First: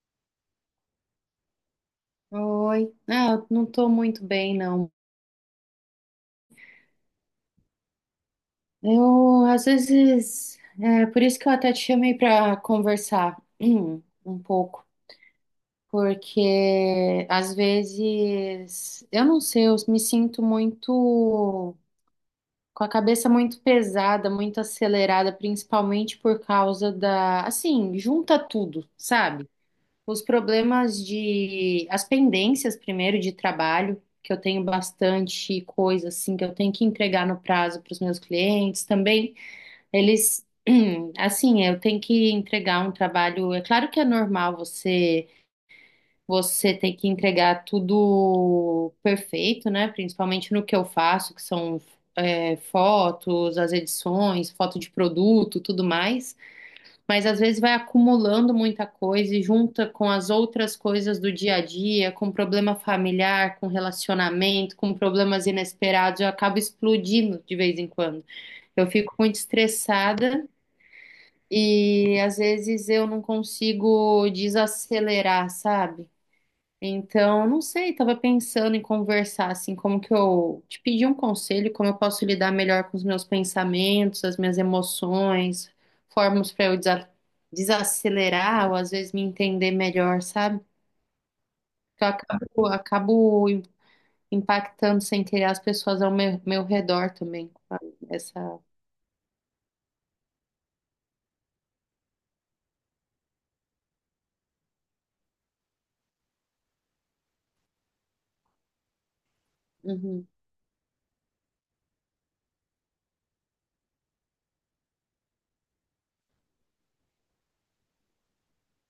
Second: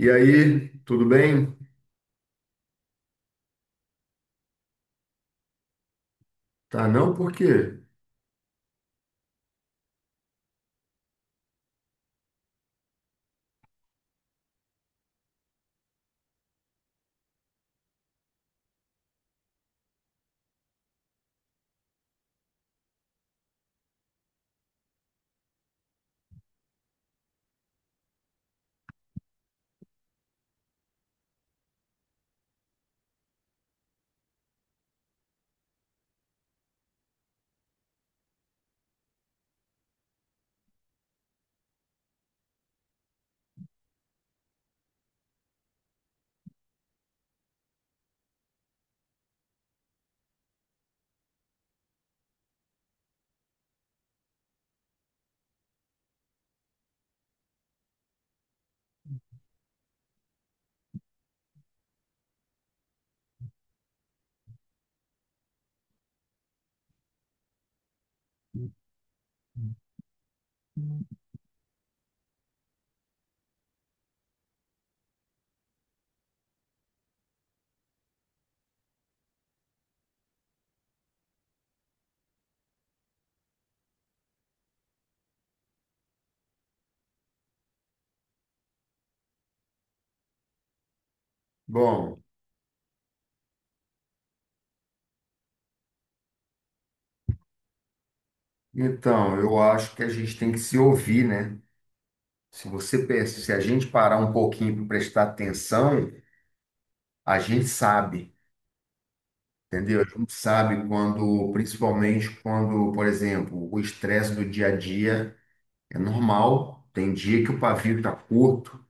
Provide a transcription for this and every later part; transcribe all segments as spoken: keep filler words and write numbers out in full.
E aí, tudo bem? Oi. Não, eu não tô muito bem, não. Tá, não? Por quê? Eu, às vezes, é por isso que eu até te chamei para conversar um pouco, porque às vezes, eu não sei, eu me sinto muito, com a cabeça muito pesada, muito acelerada, principalmente por causa da, assim, junta tudo, sabe? Os problemas de, as pendências primeiro de trabalho, que eu tenho bastante coisa assim que eu tenho que entregar no prazo para os meus clientes também. Eles, assim, eu tenho que entregar um trabalho. É claro que é normal você você ter que entregar tudo perfeito, né? Principalmente no que eu faço, que são é, fotos, as edições, foto de produto, tudo mais. Mas às vezes vai acumulando muita coisa e junta com as outras coisas do dia a dia, com problema familiar, com relacionamento, com problemas inesperados, eu acabo explodindo de vez em quando. Eu fico muito estressada e às vezes eu não consigo desacelerar, sabe? Então, não sei, tava pensando em conversar assim, como que eu te pedir um conselho, como eu posso lidar melhor com os meus pensamentos, as minhas emoções, formas para eu desa- desacelerar ou às vezes me entender melhor, sabe? Que eu Bom, acabo, acabo im- impactando sem querer as pessoas ao meu, meu redor também. com a- Essa, então, eu acho que a gente tem que se ouvir, né? Se você pensa, se a gente parar um pouquinho para prestar atenção, a gente sabe, entendeu? A Uhum. gente sabe quando, principalmente quando, por exemplo, o estresse do dia a dia é normal, tem dia que o pavio tá curto,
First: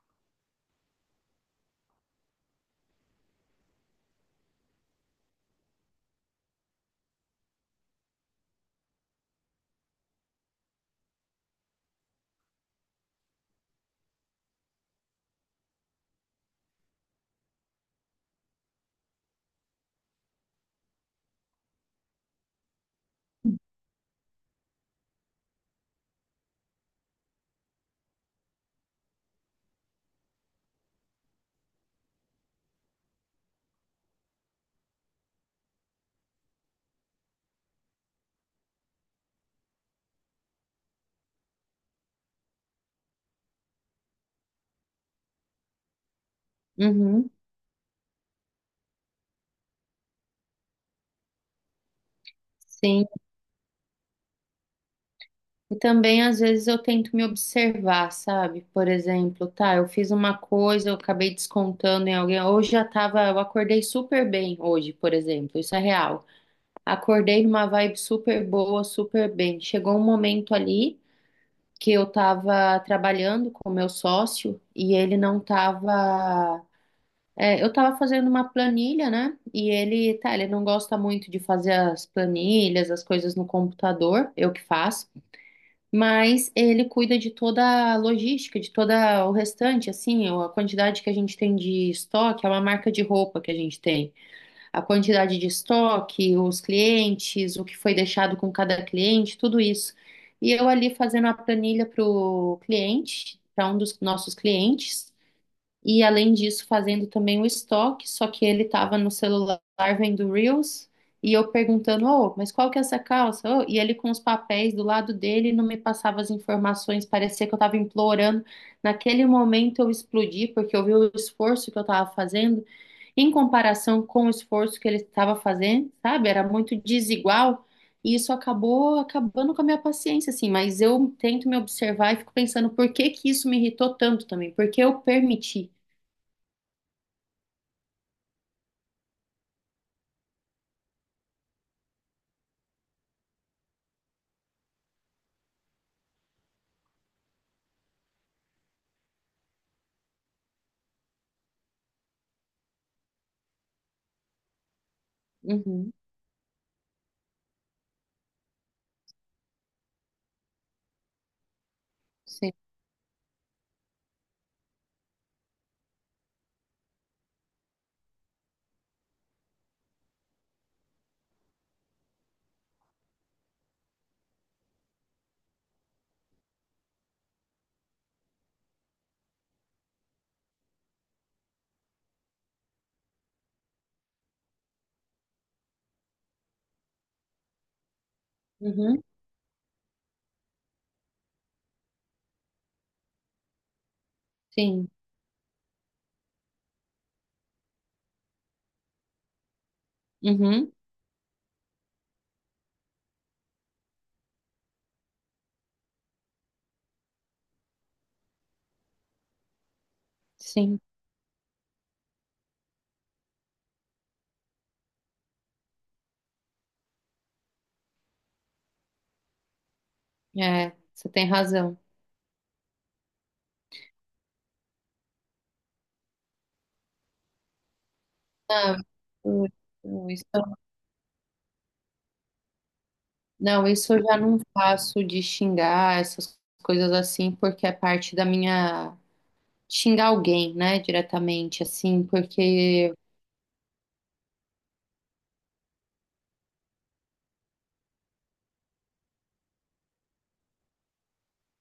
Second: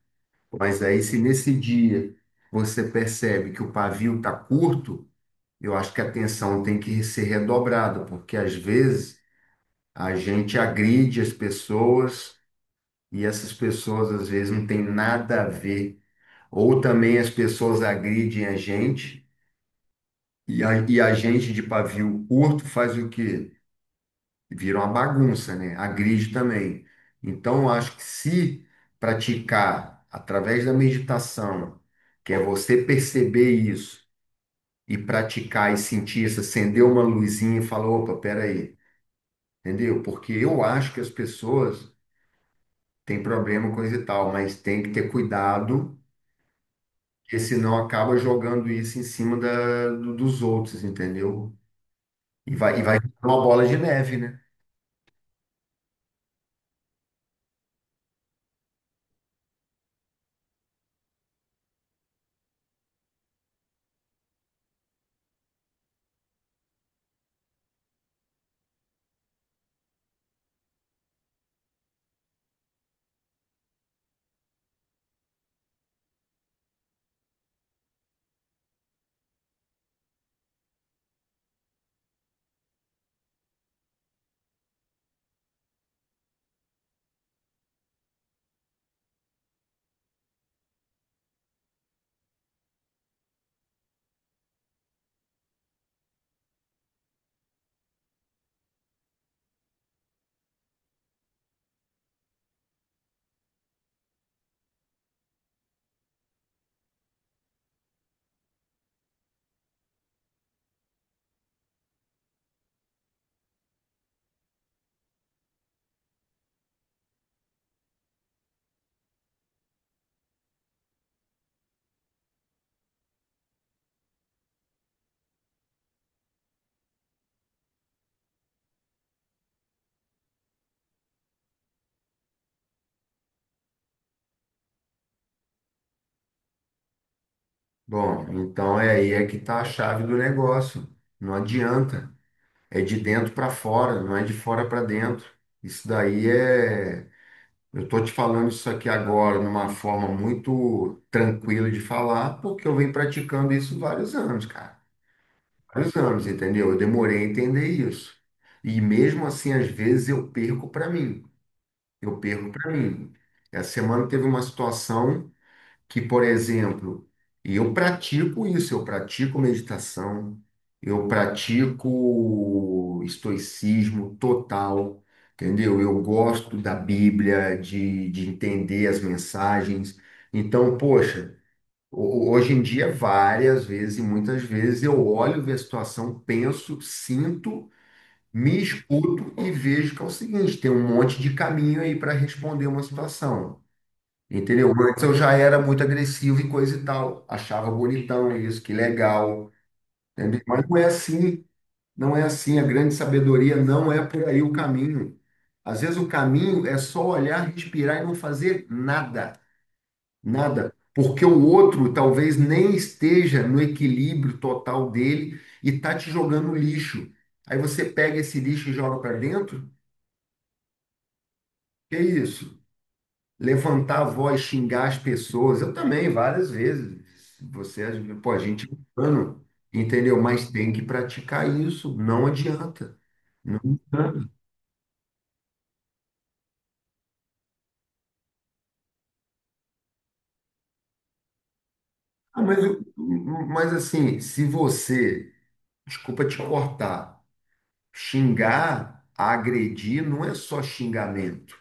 mas aí se nesse dia você percebe que o pavio tá curto, eu acho que a atenção tem que ser redobrada, porque às vezes a gente agride as pessoas e essas pessoas às vezes não têm nada a ver. Ou também as pessoas agridem a gente e a, e a gente de pavio curto faz o quê? Vira uma bagunça, né? Agride também. Então, eu acho que se praticar através da meditação, que é você perceber isso e praticar e sentir isso, acender uma luzinha e falar, opa, peraí, entendeu? Porque eu acho que as pessoas tem problema, com isso e tal, mas tem que ter cuidado, Uhum. porque senão acaba jogando isso em cima da, do- dos outros, entendeu? E vai, e vai Sim. virar uma bola de neve, né? E também, às vezes, eu tento me observar, sabe? Por exemplo, tá, eu fiz uma coisa, eu acabei descontando em alguém. Hoje já tava, eu acordei super bem hoje, por exemplo, isso é real. Acordei numa vibe super boa, super bem. Chegou um momento ali que eu tava trabalhando com o meu sócio e ele não tava. É, eu tava fazendo uma planilha, né? E ele, tá, ele não gosta muito de fazer as planilhas, as coisas no computador, eu que faço, mas ele cuida de toda a logística, de toda o restante, assim, a quantidade que a gente tem de estoque, é uma marca de roupa que a gente tem. A quantidade de estoque, os clientes, o que foi deixado com cada cliente, tudo isso. E eu ali fazendo a planilha para o cliente, para um dos nossos clientes. E além disso, fazendo também o estoque, só que ele estava no celular vendo Reels e eu perguntando, oh, mas qual que é essa calça? Ô, e ele com os papéis do lado dele não me passava as informações, parecia que eu estava implorando. Naquele momento eu explodi porque eu vi o esforço que eu estava fazendo em comparação com o esforço que ele estava fazendo, sabe? Era muito desigual. E isso acabou acabando com a minha paciência, assim, mas eu tento me observar e fico pensando por que que isso me irritou tanto também, porque eu permiti. Bom, então é aí é que tá a chave do negócio. Não adianta. É de dentro para fora, não é de fora para dentro. Isso daí é. Eu tô te falando isso aqui agora numa forma muito tranquila de falar, porque eu venho praticando isso vários anos, cara. Uhum, Vários anos, entendeu? Eu demorei a entender isso. E mesmo assim, às vezes eu perco para mim. Eu perco sim. para mim. Essa semana teve uma situação que, por exemplo, e eu pratico isso, eu pratico meditação, eu pratico estoicismo total, entendeu? Eu gosto da Bíblia, de, de entender as mensagens. Então, poxa. Ho- Hoje em dia, várias vezes e muitas vezes eu olho, vejo a situação, penso, sinto, me Uhum, escuto e vejo que é o seguinte, tem um monte de caminho aí para responder uma situação. Entendeu? sim. Antes eu já era muito agressivo e coisa e tal, achava bonitão isso, que legal, entendeu? Mas Uhum, não é assim, não é assim, a grande sabedoria não é por aí o caminho. Às vezes o caminho é só olhar, respirar e não fazer nada. Nada, sim. porque o outro talvez nem esteja no equilíbrio total dele e tá te jogando lixo. Aí você pega esse lixo e joga para dentro? É, você tem razão. Que isso? Levantar a voz, xingar as pessoas. Eu também, várias vezes. Você, pô, a gente é Não, humano, eu- eu- entendeu? isso, Mas tem que praticar isso, não adianta. não, isso eu já não faço de xingar essas coisas assim, porque é parte da minha. Xingar alguém, né, diretamente, assim, Ah, mas, eu- porque. mas assim, se você, desculpa te cortar, xingar, agredir, não é só xingamento.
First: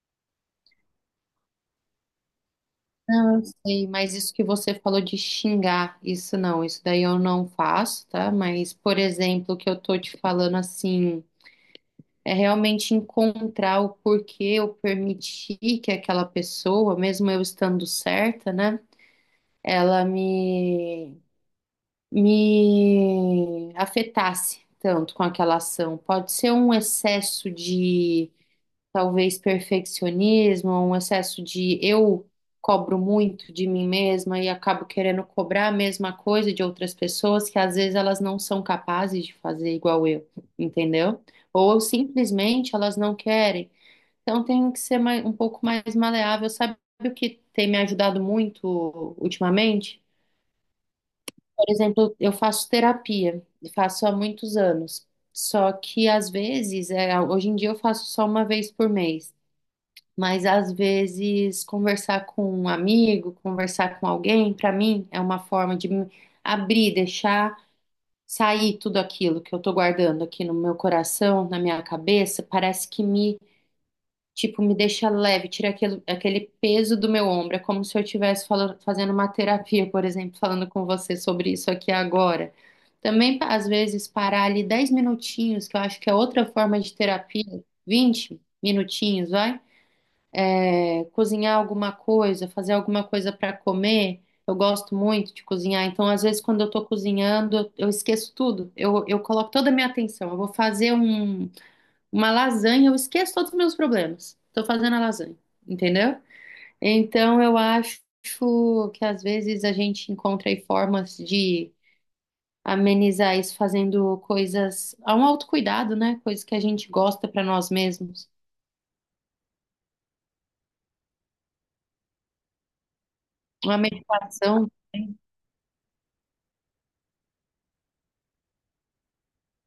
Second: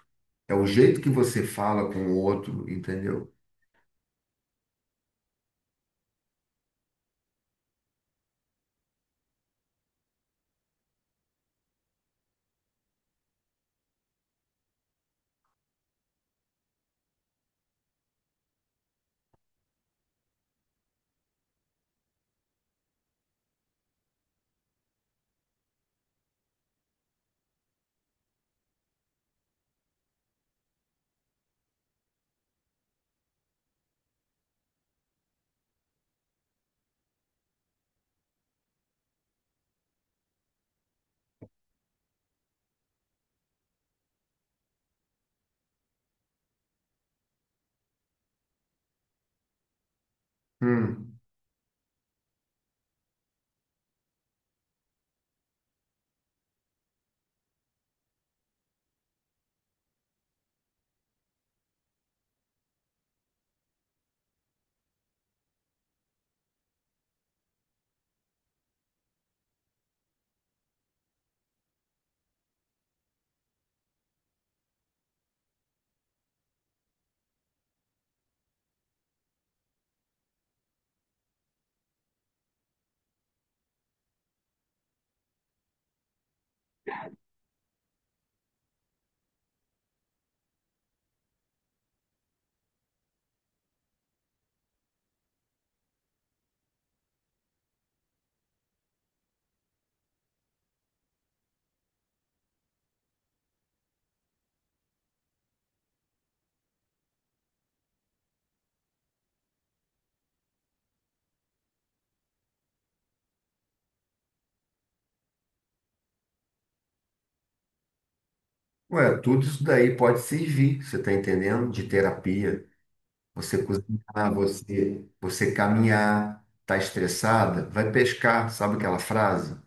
É o jeito que você fala com o outro, entendeu? Não, eu sei, mas isso que você falou de xingar, isso não, isso daí eu não faço, tá? Mas, por exemplo, que eu tô te falando assim. É realmente encontrar o porquê eu permiti que aquela pessoa, mesmo eu estando certa, né, ela me, me afetasse tanto com aquela ação. Pode ser um excesso de, talvez, perfeccionismo, um excesso de eu cobro muito de mim mesma e acabo querendo cobrar a mesma coisa de outras pessoas que às vezes elas não são capazes de fazer igual eu, entendeu? Ou simplesmente elas não querem. Então tenho que ser mais, um pouco mais maleável. Sabe o que tem me ajudado muito ultimamente? Hum. Por exemplo, eu faço terapia, e faço há muitos anos. Só que às vezes, é, hoje em dia eu faço só uma vez por mês, mas às vezes conversar com um amigo, conversar com alguém, para mim é uma forma de me abrir, deixar sair tudo aquilo que eu tô guardando aqui no meu coração, na minha cabeça, parece que me tipo, me deixa leve, tira aquele, aquele peso do meu ombro. É como se eu estivesse fala- fazendo uma terapia, por exemplo, falando com você sobre isso aqui agora. Também, pa- às vezes, parar ali dez minutinhos, que eu acho que é outra forma de terapia, vinte minutinhos, vai? É, cozinhar alguma coisa, fazer alguma coisa para comer. Eu gosto muito de cozinhar, então, às vezes, quando eu tô cozinhando, eu esqueço tudo. Eu, eu coloco toda a minha atenção. Eu vou fazer um. Uma lasanha, eu esqueço todos os meus problemas. Tô fazendo a lasanha, entendeu? Então eu acho que às vezes a gente encontra aí formas de amenizar isso fazendo coisas, há um autocuidado, né? Coisas que a gente gosta para nós mesmos. Ué, tudo isso daí pode servir, você está entendendo? De terapia. Você Uma cozinhar, meditação. você, você caminhar, tá estressada, vai pescar, sabe aquela frase?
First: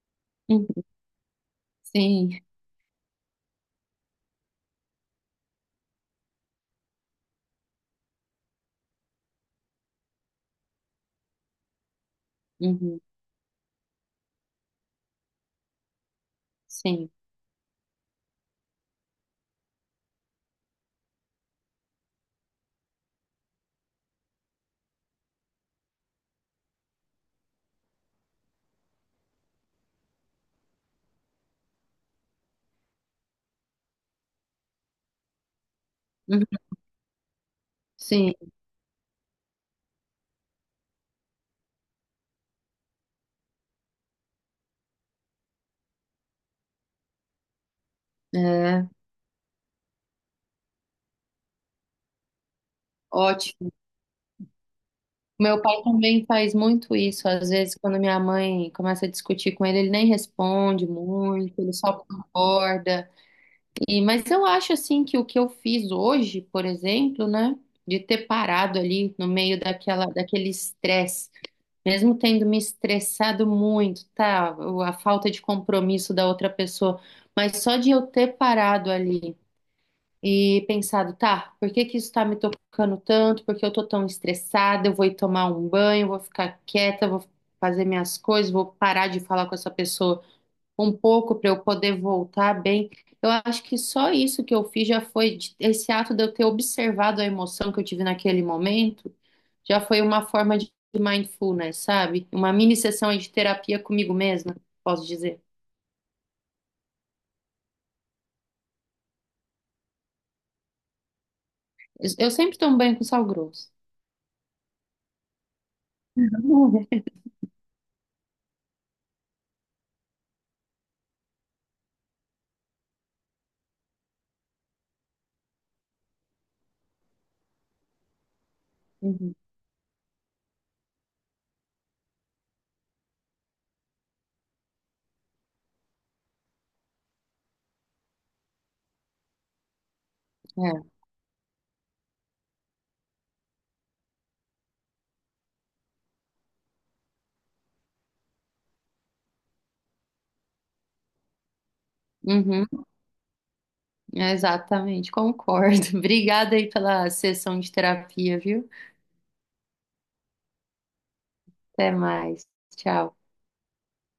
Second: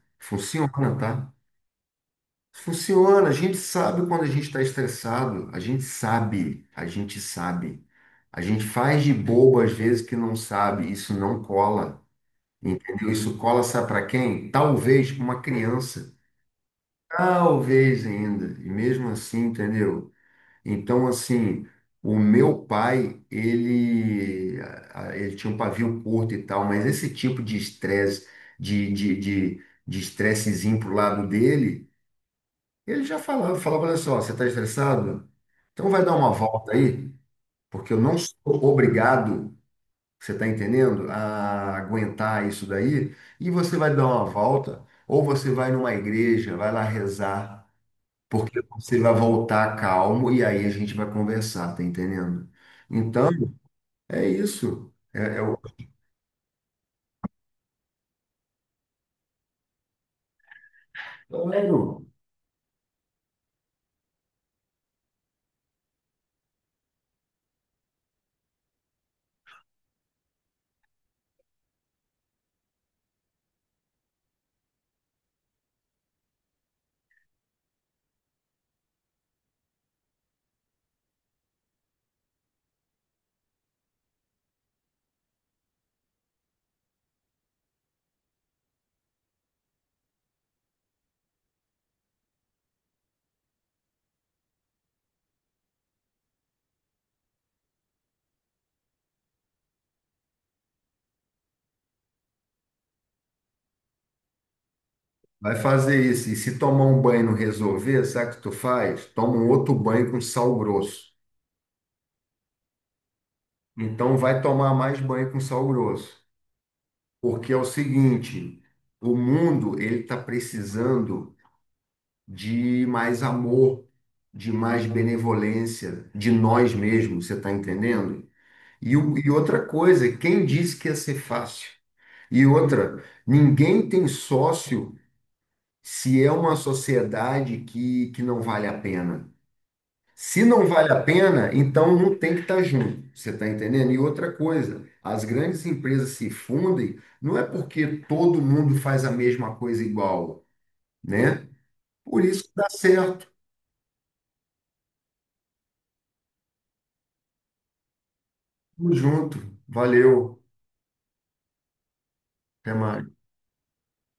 Uhum, Funciona, tá? sim, Funciona, a gente sabe quando a gente está estressado, a gente sabe, a gente sabe. A gente faz de bobo às vezes que não sabe, isso não cola. uhum, Entendeu? Isso cola, sabe para quem? Talvez uma criança. sim, Talvez ainda. E mesmo assim, entendeu? Então, assim, o meu pai, ele, a- a- ele tinha um pavio curto e tal, mas esse tipo de estresse, de, de, de, de estressezinho pro lado dele, ele já falava, falava, olha só, você está estressado? Então vai dar uma uhum, volta aí, porque eu não sim, sou obrigado, você está entendendo? A aguentar isso daí. E você vai dar uma volta, ou você vai numa igreja, vai lá rezar, porque é você vai voltar calmo e aí a gente vai conversar, tá entendendo? Então, ótimo. é isso. É, é o... Meu pai também faz muito isso. Às vezes, quando minha mãe começa a discutir com ele, ele nem responde muito, ele só Claro. concorda. E, mas eu acho assim que o que eu fiz hoje, por exemplo, né, de ter parado ali no meio daquela, daquele estresse, mesmo tendo me estressado muito, tá, o- a falta de compromisso da outra pessoa, mas só de eu ter parado ali e pensado, tá, por que que isso tá me tocando tanto? Por que eu tô tão estressada? Eu vou ir tomar um banho, vou ficar quieta, vou fazer minhas coisas, vou parar de falar com essa pessoa um pouco para eu poder voltar bem. Eu acho que só isso que eu fiz já foi de- esse ato de eu ter observado a emoção que eu tive naquele momento, já foi uma forma de mindfulness, sabe? Uma mini sessão aí de terapia comigo mesma, posso dizer. Vai fazer isso. E se tomar um banho e não resolver, sabe o que tu faz? Toma um outro banho com sal grosso. Eu eu sempre tomo banho com sal grosso. Então, vai tomar mais banho com sal grosso. Uhum. Porque é o seguinte, o mundo, ele está precisando de mais amor, de mais benevolência de nós mesmos, você está entendendo? E, o- e outra coisa, quem disse que ia ser fácil? E outra, ninguém tem sócio se é uma sociedade que, que não vale a pena. Se não É, vale a pena, então não tem que estar junto, você está entendendo? E outra coisa, as grandes empresas se fundem não é porque todo mundo faz a mesma coisa igual, né? Por isso que uhum. dá certo. É, exatamente, concordo. Obrigada aí pela sessão de terapia, viu? Tamo junto. Valeu. Até mais. Até Tchau. mais.